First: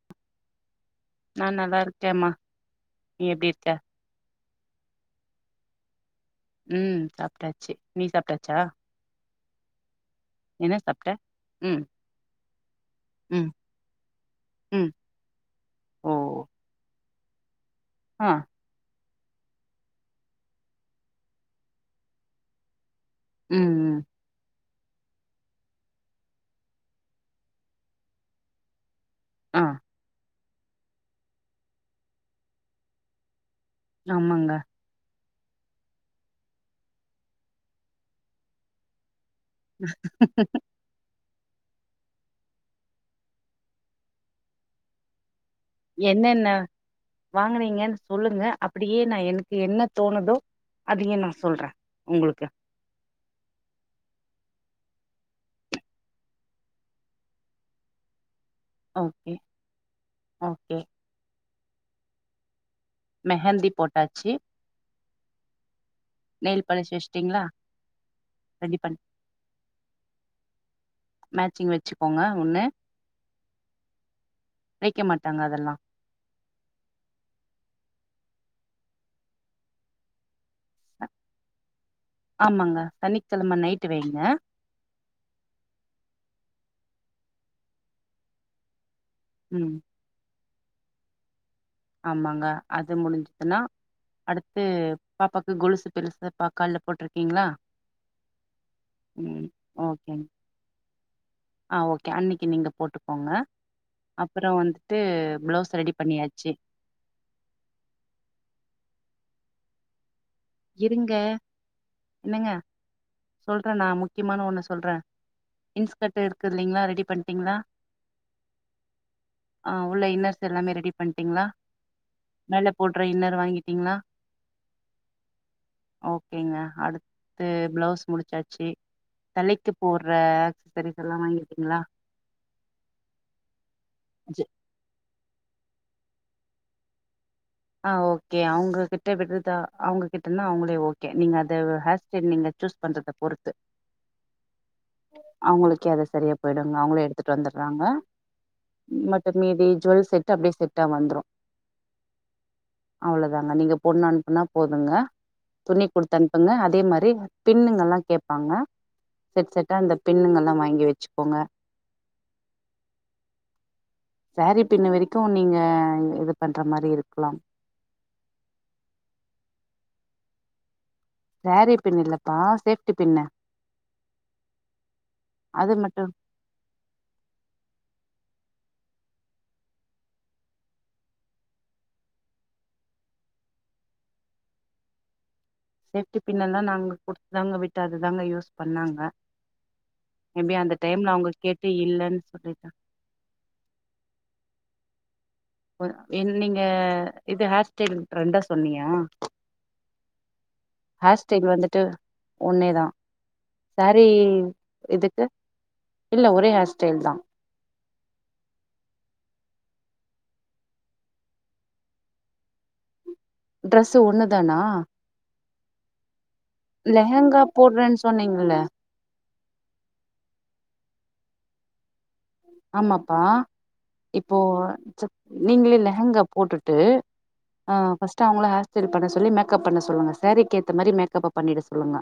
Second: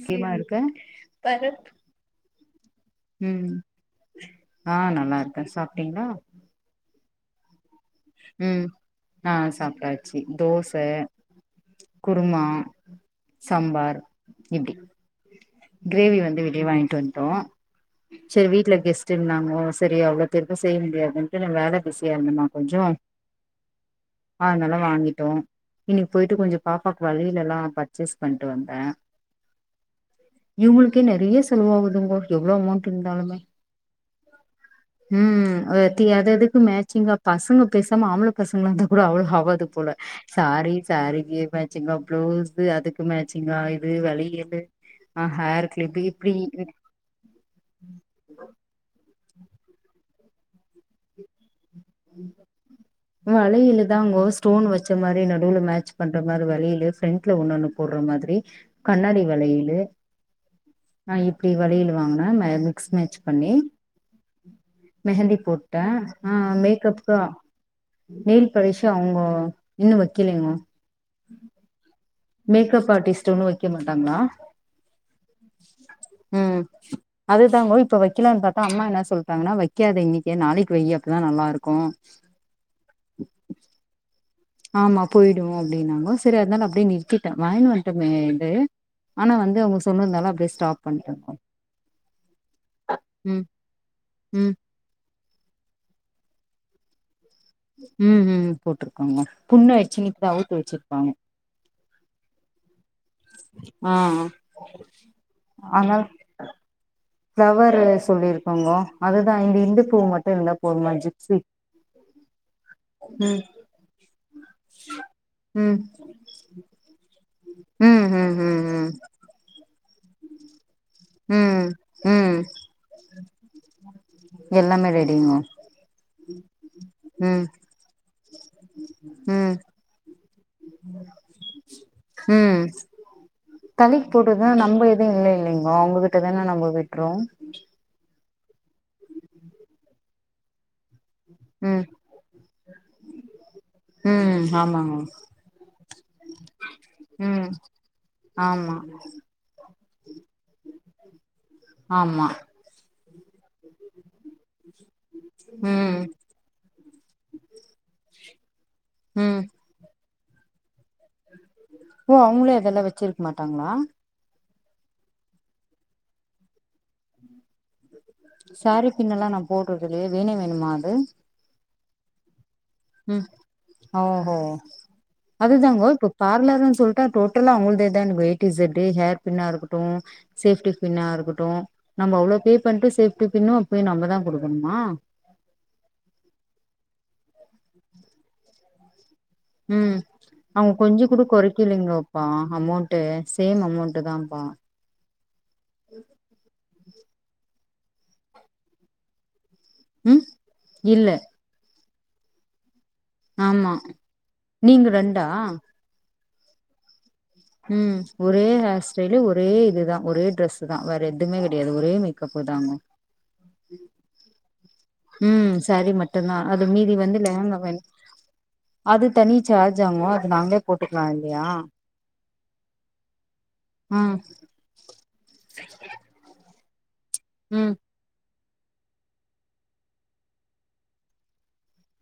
எப்டீமா இருக்க நா நல்லா இருக்கேமா நீ எப்டி ம் இருக்க ஆ நல்லா இருக்க சாப்ட்டீங்ளா ம் சாப்ட்டாச்சு நீ சாப்ட்டாச்சா ம் ஆ சாப்டாச்சு தோச என்ன சாப்ட்ட ம் குருமா ம் சம்பார் இப்டி ம் ஓ கிரேவி வந்து வெளிய வாங்கிட்டு வன்ட்டோ ஆ செரி வீட் ல கெஸ்டு இருந்தாங்கோ செரி அவ்ளோ பேருக்கு செய்ய முடியாதுன்ட்டு வேல பிஸியா இருந்தமா கொஞ்சோ ம் ம் ஆனால வாங்கிட்டோ இன்னிக்கு போயிட்டு கொஞ்சோ பாப்பாக்கு வளயெல்லல்லா பர்ச்சேஸ் பண்ட்டு வந்தன் ஆ இவுங்களுக்கே நெறைய செலவாவுதுங்கோ எவ்ளோ அமௌண்ட் இருந்தாலுமே அமாங்க ம் அதுஎத்தி அததுக்கு மேச்சிங்கா பசங்க பேசாம ஆம்பள பசங்ளா இருந்தா கூட அவ்ளோ ஆவாது போல சாரி சாரிக்கி மேச் சிங்கா ப்ளவுஸ்சு அதுக்கு மேச்சிங்கா இது வளயலு அ ஹேருக் என்னன்ன வாங்குனீங்கன்னு சொல்லுங்க அப்படியே நா எனக்கு என்ன தோணுதோ அதயு நா சொல்ற உங்களுக்கா வளயலுதாங்கோ ஸ்டோன் வச்ச மாரி நடுவுல மேட்ச் பண்ற மாரி வளயலு ஃபிரண்ட்ல ஒன்னொன்னு போர்ற மாதிரி கண்ணாடி ஓகே வளயலு ஓகே நா இப்புடி வளயலு வாங்குனா நா மிஸ்மேச் பண்ணி மெஹந்தி போட்டாச்சு மெஹந்தி போட்ட ஆ நெயில் மெ பாலிஷ் அதுக்கப்றோ வச்சுட்டீங்களா நேல் ரெடி பாலிஷ் பண் அவுங்க இன்னு வைக்கலைங்க மேச்சிங் மேச் வச்சுக்கோங்க ஒண்ணு மேக்கப் ஆர்டிஸ்ட்ன்னு வைக்க மாட்டாங்களா வைக்க மாட்டாங்க அதெல்லா ம் அதுதாங்க இப்ப வைக்கலாம்னு பார்த்தா அம்மா என்ன சொல்லிட்டாங்கன்னா வைக்காத இன்னைக்கே நாளைக்கு வை அப்பதான் நல்லா இருக்கும் ஆமாங்க சனிக்கிக்கிழமை நைட்டு வைங்க ஆமா போய்டும் அப்டின்னாங்கோ சேர் அதனால அப்டியே நிற்திட்டேன் வாய்னு வன்ட்டோமே இது ஆனா வந்து ம் அவங்க சொன்னதுனால அப்டியே ஸ்டாப் பண்ணிட்டு இருக்கோம் ஆமாங்க அது முடிஞ்சுதுன்னா ம் அடுத்து பாப்பாவுக்கு கொலுசு பெருசா பாக் கால்ல போட்டிருக்கீங்களா ம்ம்ம் போட்டுருக்காங்க ம் புண்ணு ஆயிடிச்சினு ஓகேங்க இப்ப அவுத்து வச்சிருப்பாங்க ஆ ஓகே அன்னிக்கு நீங்க போட்டுக்கோங்க ஆ அப்புறம் வந்துட்டு பிளவுஸ் ரெடி பண்ணியா செர் பிளவர்ரு சொல்லியிருக்கோங்கோ அதுதான் இந்த இந்து பூ மட்டும் இருந்தா போதமா இருங்க ஜிக்சி என்னங்க சொல்றேன் நான் முக்கியமான ஒன்னு சொல்றேன் ம் இன்ஸ் கட்டு இருக்குல்லலைங்களா ரெடி பண்ணிட்டீங்களா ம் ம் ம் ம் ஆ உள்ள இன்னர்ஸ் எல்லாமே ரெடி பண்ணிட்டீங்களா ம் ம் மேலே போடுற இன்னர் வாங்கிட்டீங்களா எல்லாமே ரெடிங்க ஓகேங்க அடுத்து பிளவுஸ் முடிச்சாச்சு ம் தலைக்கு போட்ற சாரீஸ் எல்லாம் வாங்கிட்டீங்களா ம் தலைக்கு போடுதுன்னா நம்ம எடு இல்லை இல்லைங்க அவுங்ககிட்டதானே நம்ம விட்றோம் ஆ ஓகே அவங்ககிட்ட விடுதா அவங்ககிட்டன்னா அவங்களே ஓகே நீங்க அத ம் ஹேர் சேர் நீங்க சுயூஸ் பண்றத பொறுத்து ம்ம் ஆமாங்க அவங்களுக்கே அத செரியா போயிடுங்க அவங்களே எடுத்துட்டு ம் வந்துடுறாங்க ஆமா மத் தமீதி ஜுவல் செட் அப்டியே செட்டா வந்துரும் ஆமா அவ்ளோதாங்க நீங்க பொண்ணு அனுப்புனா போதுங்க துணி ம் குடுத்து அனுப்புங்க அ அதே மாரி பின்னுுங்கல்லாம் கேட்பாங்க ம் செட் செட்டா அந்த பின்னுங்கலாம் வாங்கி வச்சுக்கோங்க ஓ அவுங்களே அதெல்லாம் வச்சிருக்க மாட்டாங்களா செரி பின்னு வரைக்கு நீங்க இது பண்ற மாதிரி இருக்கலா செரீ பின்னுல்லா நா போட்டுறது இல்லையே வேணு வேணுமா அது செரீ பின் இல்லப்பா சேஃப் உ ஓஹோ அது தாங்க இப்ப பார்லர்ன்னனு சொல்லிட்டா டோட்டலா அவுங்களதா எனக்கு வெயிட் இஸ் எ் ஹேர் பின்னா இருக்கட்டு சேஃப்டி பின்னா இருக்கட்டு நம்ம அவ்வளோ பே பண்ணிட்டு சேப்டி பின்னு அப்யு நம்ம தா கொடுக்கணுமா சேஃப்டி பின்ல்லா நாங்க கொடுத்துதாங்க விட்டு அது தாங்க யூஸ் பண்ணாங்க உ மேபி அவுங்க அந்த கொஞ்சோ டைம்ல கூட அவங்க கேட்டு இல்லன்னு குறைக்கலலைங்களப்பா சொல்லிட்டாங்க அமௌன்ட் ட்டு சேம் அமௌன்ட் தான்பா நீங்க இது ஹேர் ஸ்டேல் ரெண்டா சொன்னீயா ம் இல்ல ஹாஸ்டைல் வந்துட்டு ஒன்னேதா ஆமா சாரீ நீங்க ரெண்டா இதுக்கு இல்ல ஒரே ஹேர்ஸ்டைல் தா ம் ஒரே ஹேர் ஸ்டைல ஒரே இதுதா ஒரே ட்ரெஸ்தா வேற எதுவுமே கிடையாது ஒரே மேக்கப் தாங்க டிரஸ் ஒன்னுதானா ம் சாரீ மட்டும்தா அது மீதி வந்து லெஹங்கா லெகங்க வேணு போடுறேன்னு சொன்னீங்கல்ல அது தனி சார்ஜாங்க அது நாங்களே போட்டுக்கலா இல்லையா ஆமாப்பா ம் இப்போ நீங்க லெகங்கா போட்டுட்டு ம் ஆ ஃபர்ஸ்ட் அவுங்கள ஹாஸ்டல் பண்ண சொல்லி மேக்கப் பண்ண சொல்லுங்க சரீக்கு ஏத்த மாதிரி மேக்கப்ப பண்ணிட்டு சொல்லுங்க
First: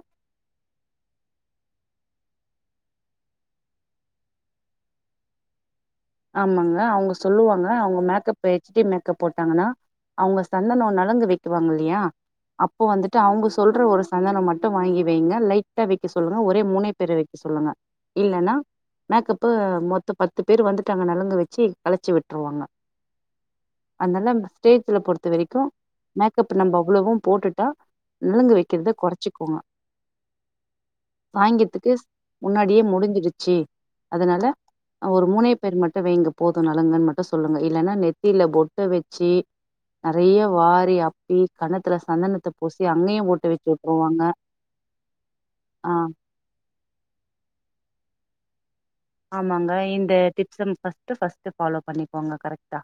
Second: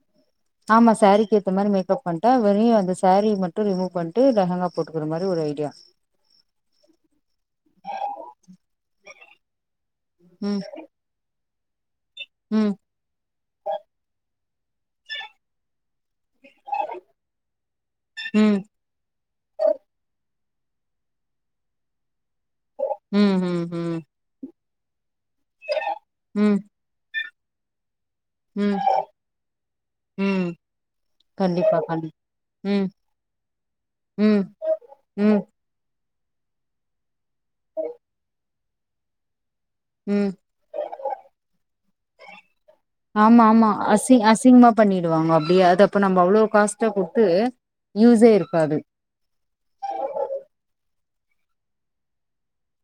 ஆமா சாரீக்கு ஏத்த மாதிரி மேக்கப் பண்ணிட்டா வெறு அந்த சாரீ மட்டு ரிமோ பிட்டு லெங்கா போட்டுக்கிற மாதிரி ஒரு ஐடியா ஆமாங்க அவுங்க சொல்லுவாங்க அவுங்க மேக்கப் ஹெச்டடி மேக்கப் போட்டாங்கன்னா அவுங்க ம் சந்தனோ நலங்கு வைக்குவாங்க இல்லையா ம் அப்போ வந்துட்டு ஃபஸ்ட் அவுங்க சொல்ற ஒரு சந்தனோ மட்டு வாங்கி வைங்க லைட்டா வைக்க சொல்லுங்க ஒரே மூணே பேர வைக்க சொல்லுங்க இலன்னா ம் மேக்கப்பு மொத்தோ பத்து பேர் வந்துட்டு அங்க நலங்கு வெச்சு கழச்சி விட்டுருவாங்க உ உ அதனால ஸ்டேஜ்ல பொறுத்த வரைக்கு ம் மேக்கப் நம்ம அவ்ளவு போட்டுட்டா நலங்கு ம் வைக்கிறத குறச்சிக்கோங்க ம் கண்டிப்பா சாங்கத்துக்கு கண்டி முன்னாடியே ம் முடிஞ்சிடுச்சு அதுனால ம் ஒரு ம் மூணே பேர் மட்டு வைங்க போது நலுங்கன்னு மட்டு சொல்லுங்க இல்லன்னா நெத்தியில பொட்டு வெச்சு ம் நெறைய வாரி அப்பி கண்ணத்துல சந்தனத்த பூசி அங்கேயு ஆமா பொட்டு வச்சு ஆமா அசி விட்டுருவாங்க அசிங்கமா பண்ணிடுவாங்க அப்டியே அது ஆ அப்ப நம்ம அவ்ளோ காச ச குடுத்து யூஸே இருக்காது ஆமாங்க இந்த tips first first first follow பண்ணிக்கோங்க கரெக்டா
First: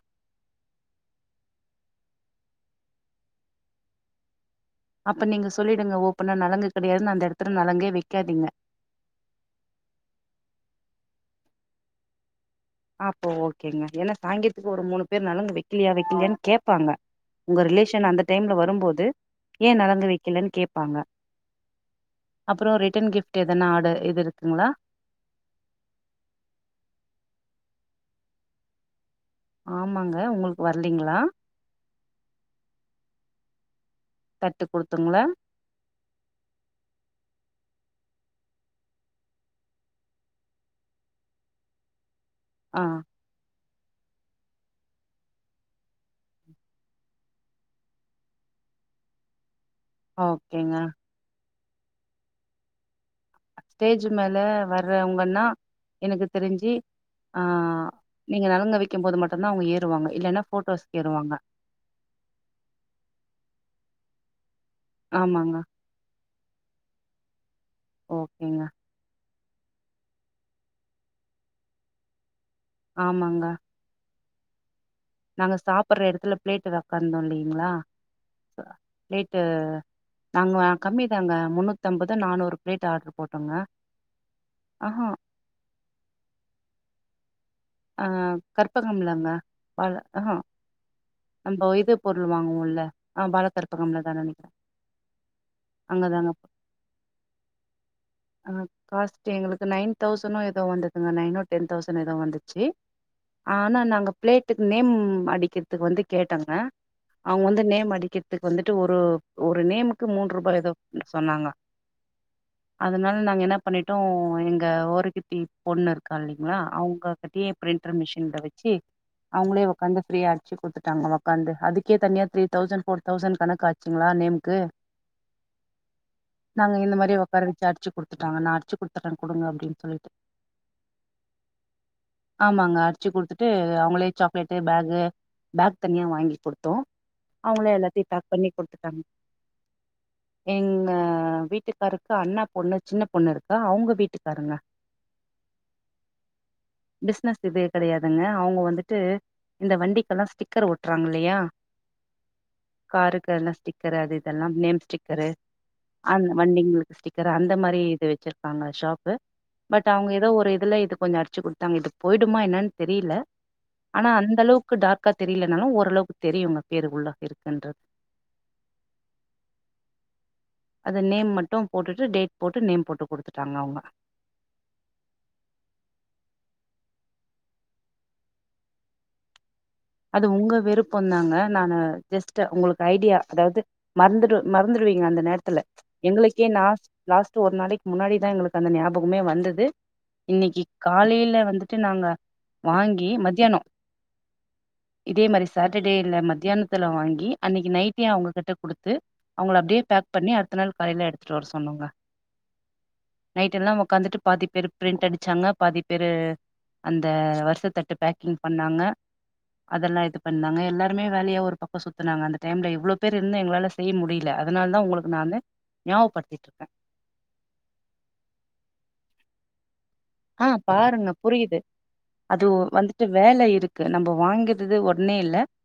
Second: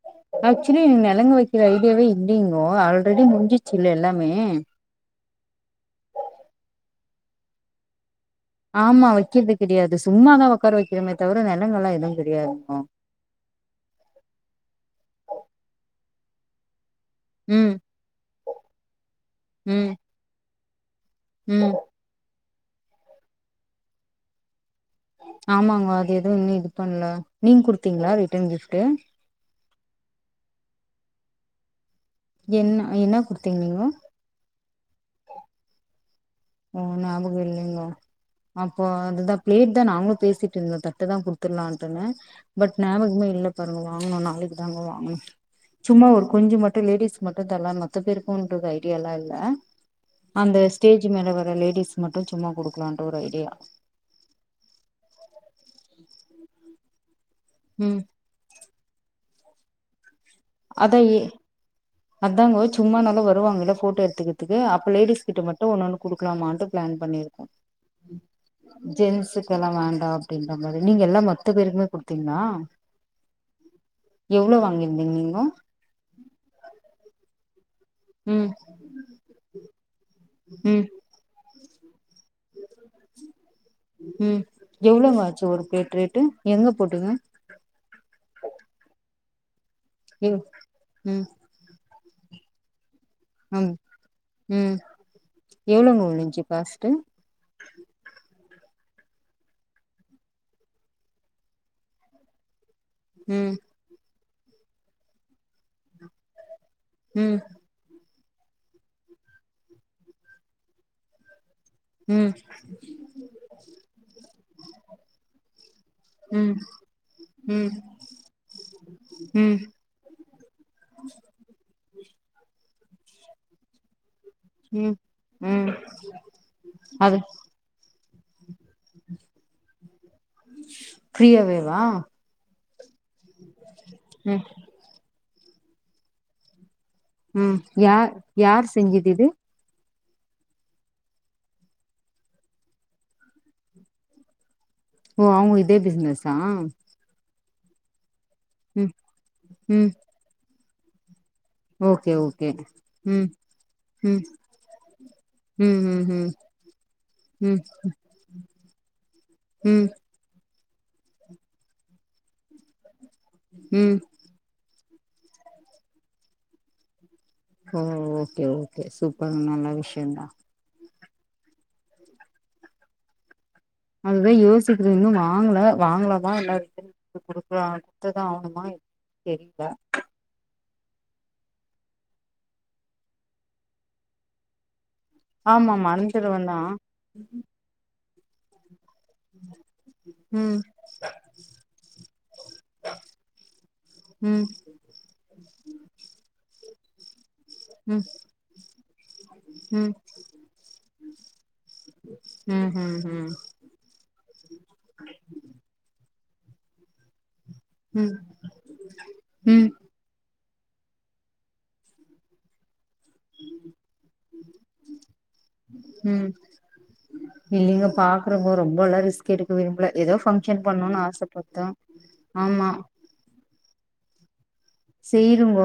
ஆக்சுவலி நலுங்கு வைக்கிற ஐடியாவே இல்லைங்கோ ஆல்ரெடி முடிஞ்சிச்சுல்ல எல்லாமே அப்ப நீங்க சொல்லிடுங்க ஓபனா நலங்கு கிடையாதுன்னு அந்த இடத்துல நலங்கே வைக்காதீங்க ஆமா வைக்கிறது கிடையாது சும்மா தா உக்கார வைக்கிறமே தவிர நலங்கு எல்லா எதுவு தெரியாது‌ இப்போ அப்போ ஓகேங்க ஏன்னா சாங்கத்துக்கு ஒரு மூணு பேர் வெக்கலியா வெக்கலையான்னு கேப்பாங்க உங்க ம் ரிலேஷன் அந்த டைம்ல வருபோது ஏ நலங்கு வெக்கலன்னு கேபாங்க உ அப்றோ ரிட்டன் கிஃப்ட் எதன ஆர்டர் இது இருக்குங்களா ஆமாங்க அது எதுவு இன்னு இது பண்ணல நீங்க குடுத்தீங்களா ரிட்டன் கிஃப்ட்டு ஆமாங்க உங்களுக்கு வரலீங்களா என்ன என்ன கொடுத்தீங்க நீங்க தட்டு குடுத்துங்களா ஓ ஞாபக இல்லைங்கோ அப்போ அதுதா பிளேட் தா நாங்களும் பேசிட்டு இருந்தோ தட்டு தா குடுத்துல்லான்ட்டுனு பட் ஆ ஞாபகமே இல்ல பாருங்க வாங்கணு நாளைக்கு தாங்க வாங்கணு சும்மா ஒரு கொஞ்சோ மட்டும் லேடிஸ்க் மட்டும் தர்ல்லா மத்த பேருக்கும்ன்றது ஐடியல்லா இல்ல அந்த ஓகேங்க ஸ்டேஜ் மேல வர லேடிஸ் மட்டும் சும்மா குடுக்கலாம்ட்டு ஒரு ஐடியா ஸ்டேஜ் மேல வர்றவங்கன்னா எனக்கு தெரிஞ்சு ஆ ம் நீங்க நலங்கு வெக்கும் போது மட்டும் தா அவங்க ஏறுவாங்க இல்லன்னா போட்டோஸ்க் ஏறுவாங்க அதாங்க சும்மா நல்ல வருவாங்கள்ல போட்டோ எடுத்துக்குத்துக்கு அப்போ லேடிஸ் கிட்ட ஆமாங்க மட்டு ஒன்னொன்னு குடுக்கலாமான்ட்டு பிளான் பண்ணிருக்கோ ஓகேங்க ஜென்ஸுக்கு‌ எல்லா வேண்டா அப்டிங்கற மாரி நீங்க எல்லா மொத்த பேருக்குமே குடுத்தீங்ளா ஆமாங்க எவ்ளோ வாங்குனிங் நாங்க சாப்புற எடத்துல பிளேட்டு் ரஃப்பன்னோ இல்லீங்ளா ம் பிளேட்டு நாங்க ம் கம்மிதா மேம் முன்னூத் தி அம்பது நானூறு பிளேட் ஆட்ரு போட்டோங்க ம் அ ஆ எவ்ளோங்க ஆச்சு ஒரு பிளேட்டு ரேட்டு எவ்ளோ பிளேட்டுங்க ஆ கற்பகம்லாங்க எவ்ளோ ம் அந்த இது பண்ணுவாங்கள ஆ ம் பாலக்கற்பகம்ல தா நெனைக்கிற ஃபர்ஸ்ட்டு அ காஸ்ட்டு எங்களுக்கு நைன் தவுசனோ ஏதோ வந்ததுங்க நைனோ டென் தவுசண்ட் ஏதோ வந்துச்சு ம் ஆனா நாங்க பிளேட்டுக்கு நேம் அடிக்கிற்த்துக்கு வந்து கேட்டங்க ம் அவங்க வந்து நேம் அடிக்கிற்த்துக்கு வந்துட்டு ஒரு ஒரு நேமுக்கு மூன்ரூபா ஏதோ சொன்னாங்க ம் அதனால நாங்க என்ன பண்ணிட்டோ எங்க ஓரகத்தி பொண்ணு இருக்கா ம் இல்லிங்ளா அவங்க கிட்டயே ம் பிரிண்டர் மிஷின்ல வச்சு ம் அவங்ளே ஒக்காந்து ஃப்ரீயா அச்சி குத்துட்டாங்க ஒக்காந்து அதுக்கே தனியா த்ரீ தவுசண்ட் ஃபோர் தவுசண்ட் கணக்காட் ம் ம் நாங்க இந்த மாரி அது ஒக்கார வச்சு அடிச்சு குடுத்துட்டாங்க நா அடிச்சு குடுத்துர்ற குடுங்க அப்டின் சொல்லிட்டு ஃப்ரீயாவே வா ஆமாங்க அடிச்சுக் குடுத்துட்டு அவங்களே ம் சாக்லேட்டு பேகு பேக் தனியா வாங்கி குடுத்தோம் ம் அவங்கள எல்லாத்தையு யார் பேக் பண்ணி யார் குடுத்துட்டாங்க செஞ்சது இது எங்க வீட்டுக்காருக் கு அண்ணா பொண்ணு சின்ன பொண்ணு இருக்கா அவங்க வீட்டுக்காருங்க ஓ அவங்களோ இதே பிஸ்னஸ்ஸா பிஸ்னஸ் இது கெடயாதுங்க அவங்க ம் வந்துட்டு இந்த ம் வண்டிக்கெல்லா ஸ்டிக்கர் ஒட்டுறாங்க இல்லையா ஓகே ஓகே ம் காருக்கு என்னா ஸ்டிக்கரு அது ம் இதெல்லா நேம் ஸ்டிக்கரு ம் ம் அந்த ம் வண்டிங்களுக்கு ஸ்டிக்கரு அந்த ம் மாரி வச்சிருக் க்காங்க ஷாப்பு ம் பட் அவங்க ஏதோ ஒரு இதுல இது கொஞ்சோ அடிச்சு கொடுத்திருக்காங்க நம்முள்து போய்டுமா என்னன் தெரியல ம் ஆனா அந்த அளவுக் கு டார்க்கா தெரியிலனாலு ஓரளவுக்கு தெரியுங்க பேரு உள்ள இருக்குன்ற ம் ஓகே ஓகே சூப்பர் நல்ல விஷ்யோ தா அதில் நேம் மட்டும் போட்டுட்டு டேட் போட்டு நேம் போட்டு குடுத்துட்டாங்க அவங்க அதுதா யோசிக்கிற இன்னு வாங்கல வாங்லாமா இல்ல ரிட்டன் [unintelligible] குத்துதா ஆவணுமா [inaudible] தெரில அது உங்க விருப்பந்தாங்க நானு ஜஸ்ட்டு உங்களுக்கு ஐடியா அதாவ்து மறந்துடு மறந்துடுவீங்க அந்த நேரத்துல ஆமா எங்களுக்கே மறந்துருவனா நாஸ் லாஸ்ட்டு ஒரு நாளைக் முன்னாடிதா எங்களுக் அந்த ஞாபகமே வந்தது ம் இன்னிக்கு காலையில வந்துட்டு நாங்க வாங்கி மதியானோ ம் இதே மாரி சாட்டடேல மத்தியானத்துல வாங்கி அன்னைக்கி ம் நைட்டே அவுங்ககிட்ட குடுத்து அவுங்கள அப்டியே ம் பேக் பண்ணி அடுத்த நாள் காலையில எடுத்துட்டு வர சொன்னோங்க ம் ம் ம் நைட்டெல்லா உக்காந்துட்டு பாதி பேரு ப்ரிண்ட் அடிச்சாங்க பாதி பேரு அந்த வருசத்தட்டு ம் பேக்கிங் பண்ணாங்க ம் அதெல்லா இது பண்ணா எல்லாருமே வேலையா ஒருபக்கோ சுத்துனாங்க அந்த டைம்ல எவ்ளோ பேர் இருந்து எங்களால செய்ய முடியல அதனால்தா உங்களுக்கு நா வந்து ஞாவ்படுத்திட்ருக்கே இல்லிங்க பாக்குறங்க ரொம்பல்லா ரிஸ் கெடுக்க விரும்பல எதோ ஆ ஃபங்க்ஷன் பண்ணுன் பாருங்க ஆசப்பட்டோ ஆமா து வேல இருக்கு நம்ப வாங்க செய்ருங்கோ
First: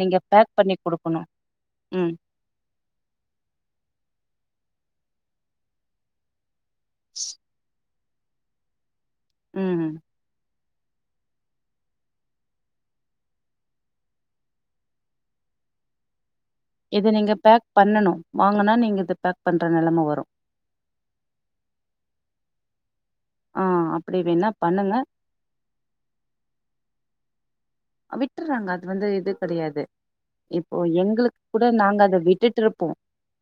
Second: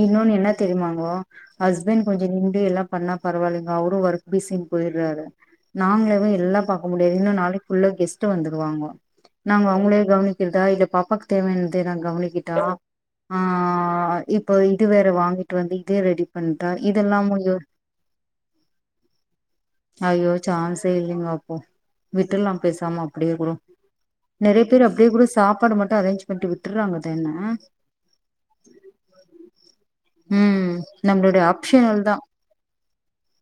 இன்னொன்னு என்ன பேக் பண்ணி தெரியுமாங்கோ குடுக்கணு ஹஸ்பண் ம் கொஞ்ச நின்டு எல்லா பண்ணா பரவாயில்லைங்கோ அவுரு ஒர்க் பிஸின் போய்றாரு நாங்ளேவே எல்லா பா முடியாது இன்னு நாளைக்குள்ள கெஸ்ட்டு வந்துருவாங்கோ நாங்கோ ம் அவுங்களே கவனிக் கிர்தா இல்ல பாப்பாக்கு தேவையான்த நா கவனிக்கிட்டா ஆ இப்போ இது வேற வாங்கிட்டு வந்து இதே ரெடி பண்தா இத நீங்க பேக் பண்ணணு வாங்கனா நீங்க இது பேக் பண்ற நெலம வரு சான்சே இல்லிங்கோ அப்போ விட்டுல்லா பெசாமா அ ப்டியே கூடோ ஆ அப்டி வேணா நெறைய பேரு பண்ணுங்க அப்டியே கூடோ சாப்பாடு மட்டு அரேஞ்ச் பண்ட்டு விட்டுற்றாங்க தான விட்டுற்றாங்க அது வந்து இது கெடயாது ம் இப்போ எங்களுக்கு நம்மளுடைய கூட நாங்க ஆப்ஷனல் தா அத விட்டுட்டுருப்போ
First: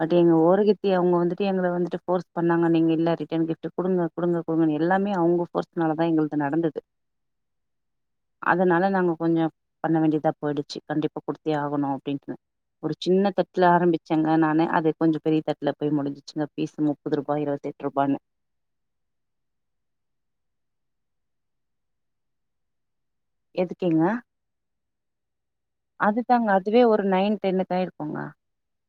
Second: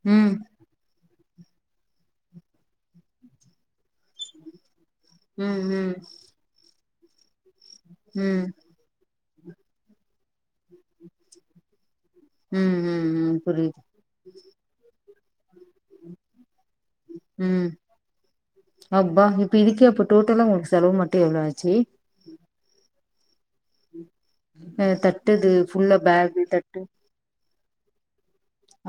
பட் ம் எங்க ஓருகத் தி அவுங்க வந்துட்டு எங்கள வந்துட்டு போர்ஸ் பண்ணாங்க நீங்க இல்ல ரிட்டன் கிஃப்ட்டு குடுங்க குடுங்க குடுங்கன் எல்லாமே ம் அவுங்க ம் போர்ஸ்னால தா எங்கள்து நடந்தது ம் அதனால நாங்க கொஞ்சோ பண்ண வேண்டியதா போயிடிச்சு கண்டிப்பா குடுத்தே ஆகணு அப்டினு ம் ஒரு ம் சின்ன ம் தட்ல புரியுது ஆரம்பி ச்சங்க நானு அது கொஞ்சோ பெரிய தட்ல போய் முடிஞ்சிச்சுங்க பீசு முப்பது ரூபாய் ம் இருவத்தெட்ருபானு அப்பா இப்ப இதுக்கே அப்போ டோட்டலா உங்ளுக்கு செலவு மட்டோ எவ்ளோ ஆச்சு எதுக்கிங்க அ தட்டுது ஃபுல்லா பேகு அதுதாங்க தட்டு அதுவே ஒரு நைன் டென்னுக்காயிருக்கோங்க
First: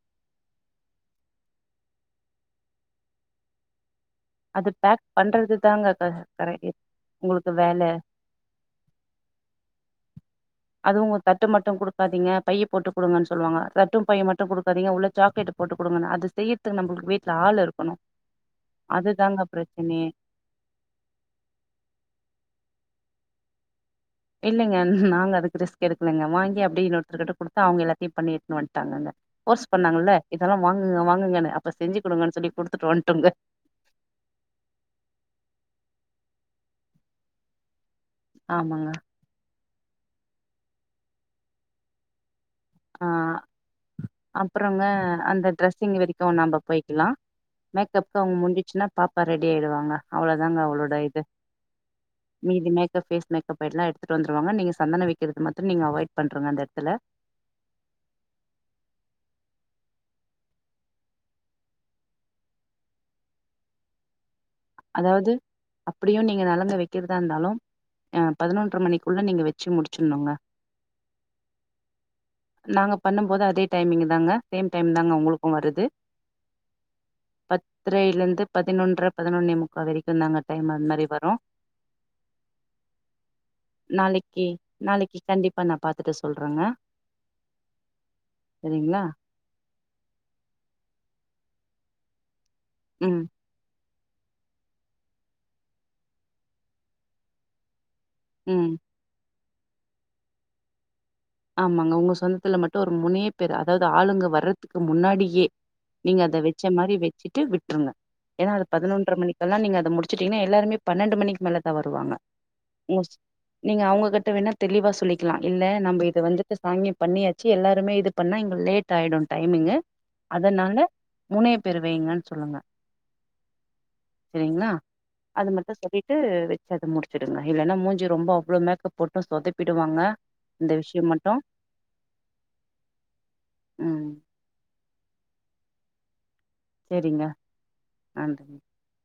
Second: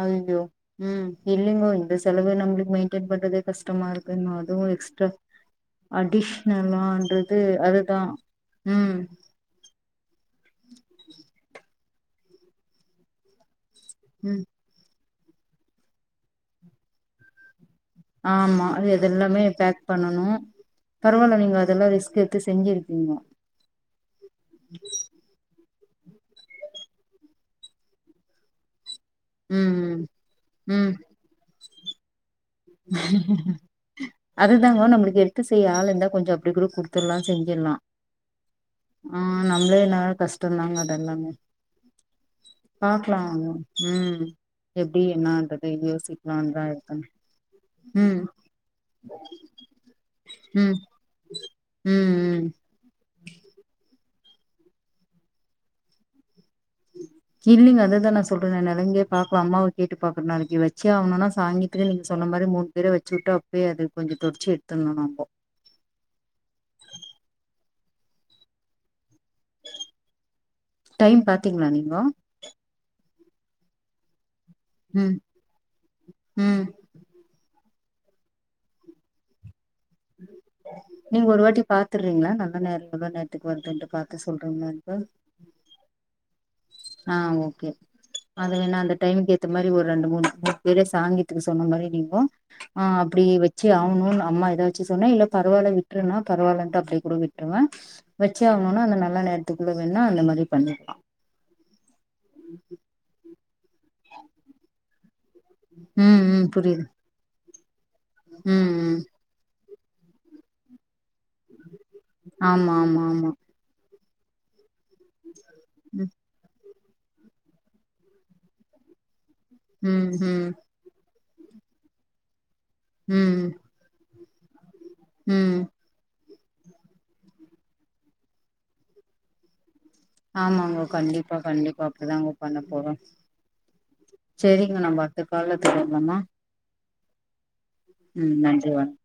அய்யோ ம் இல்லிங்கோ இந்த செலவு நம்ப்ளுக் மென்ட்டென் பண்றது கஷ்டமா இருக்கு இன்னு அதுவு அது பேக் எக்ஸ்ட்ரா பண்றது தாங்க க கரெ அடிஷ்னலான்றது உங்களுக்கு வேல அதுதா ம் அதுவு தட்டு மட்டு குடுக்காதீங்க பையி போட்டு குடுங்கன் சொல்லுவாங்க தட்டு பையு ம் மட்டு குடு க்காதிங்க உள்ள சாக்லேட்டு போட்டு குடுங்கனு அது செய்யுர்த்துக்கு நம்ப்ளுக்கு வீட்ல ஆள் இருக்கணு ஆமா அது இது அதுதாங்க எல்லாமே பேக் பிரச்சனையே பண்ணனு பரவால்ல நீங்க அதெல்லா ரிஸ்க்கெத்து செஞ்சிருக்கீங்கோ இல்லிங்க நாங்க அதுக்கு ரிஸ்க் எதுக்குங்க வாங்கி அப்டியே இன்னொருத்தருர்கிட்ட குடுத்தா அவுங்க எல்லாத்தையு பண்ணி எட்த்துனு வன்ட்டாங்கங்க ஃபோர்ஸ் ம் ம் பண்ணாங்கல்ல இதெல்லா வாங்குங்க வாங்குகன்னு அப்ப செஞ்சு குடுங்கன்னு சொல்லி குடுத்துட்டு எஹ வன்ட்டோங்க எஹஹ அதுதாங்கோ நம்ளுக்கு எட்த்து செய்ய ஆள் இருந்தா கொஞ்சோ அப்டி கூட குட்த்துடலா செஞ்சில்லா ஆமாங்க ஆ நம்மளேனால்லே கஷ்டம்ந்தாங்க அதெல்லாமே ஆ பாக்கலாம்ங்க ம் ம் அப்புறங்க எப்டி அந்த என்னான்றது யோசிக்கலாம்தா இருக்க மேக்கப்பு அவுங்க முடிஞ்ச்சுன்னா பாப்பா ரெடி ஆயிடுவாங்க அவ்ளோதாங்க ம் அவளோட இது ம் ம் மீதி மேக்கப் பேஸ் நெக் அப்போ எல்லா எடுத்துட்டு வந்துருவாங்க நீங்க சந்தன வெக்கிறது மட்டு நீங்க அவாய்ட் பண்றுங்க அந்த எட்த்துல இல்லிங்க அதுதா நா சொல்றனே நெலங்கே பாக்கல அம்மாவ கேட்டு பாக்கற நாளைக்கு வச்சே ஆகணும்னா சாங்கிய நீங்க சொன்ன மாரி மூணு பேர வெச்சூட்டு அப்பயே அது கொஞ்சோ தொட்ச்சு எடு அதாவது அப்படியு நீங்க நலங்கு வெக்கிறதா இருந்தாலு அ பதினொன்ற மணிக்குள்ள நீங்க வெச்சு முட்ச்சிணுங்க டைம் பாத்தீங்ளா நீங்கோ நாங்க பண்ணும்போது அதே டைமிங் தாங்க சேம் டைம் தாங்க ம் உங்ளுக்கு வருது ம் பத்ரைலிந்து பதினொன்ற பதினொன்னேயே முக்கா வரைக்கும் தாங்க டைம் அ நீங்க ஒரு வாட்டி பாத்துறீங்ளா நல்ல நேரோ எவ்ளோ நேரத்துக்கு வருதுன்ட்டு பாத்து சொல்ற மாரி நாளைக்கி கண்டிப்பாக நா பாத்துட்டு சொல்றங்க ஆ ஓகே அது வேண்ணா அந்த டைம்க்கு கேத்த மாரி ஒரு ரெண்டு மூணு பேர சாங்கியத்துக்கு சொன்ன மாரி நீங்கோ ஆ ம் அப்டியே வெச் சி ஆவ்னுன் அம்மா எதாச்சி சொன்னா இல்ல பரவால்ல விட்டுருன்னா பரவாலன்ட்டு அப்டியே கூட விட்டுருவே வெச்சே ம் ஆவுணுன்னா அந்த நல்ல நேரத்துக்குள்ள வேண்ணா அந்த மாரி பண்ணிக்லா ஆமாங்க உங்க சொந்தத்துல மட்டோ ஒரு மூணே பேரு அதாவது ஆளுங்க வர்றத்துக்கு முன்னாடியே நீங்க ம் அத ம் வெச்ச புரியுது மாரி வெ சிட்டு விட்டுருங்க ஏனா அது ம் ம் பதினொன்டர மணிக்கெல்லா நீங்க அத முடிச்சுட்டீங்கன்ன எல்லாருமே பன்னெண்டு மணிக்கு மேல தா வருவாங்க ஆமா ஆமா மோஸ் ஆமா நீங்க அவுங்ககிட்ட வேண்ணா தெளிவா சொல்லிக்கலா இல்ல நம்ம ம் இத வந்துட்டு சாங்கியோ பண்ணியாச்சி எல்லாருமே இது பண்ணா இங்க லேட் ஆயிடு டைமிங்கு ம் ம் அதனால மூணே பேரு வெய்ங்கன் சொல்லுங்க ம் ம் செரிங்களா அது மட்டோ சொல்லி ட்டு வெச்சு அத முடிச்சுடுங்க இல்லனா மூஞ்சி ரொம்ப அவ்ளோ மேக்கப் போட்டும் சொதப்பிடுவாங்க இந்த ஆமாங்க விஷயம் மட்டு கண்டிப்பா கண்டிப்பா அப்டிதாங்க பண்ண போறோ ம் செரிங்க நம்ம அடுத்த காலு தொடர லாமா செரிங்க ம் நன்றி வணக்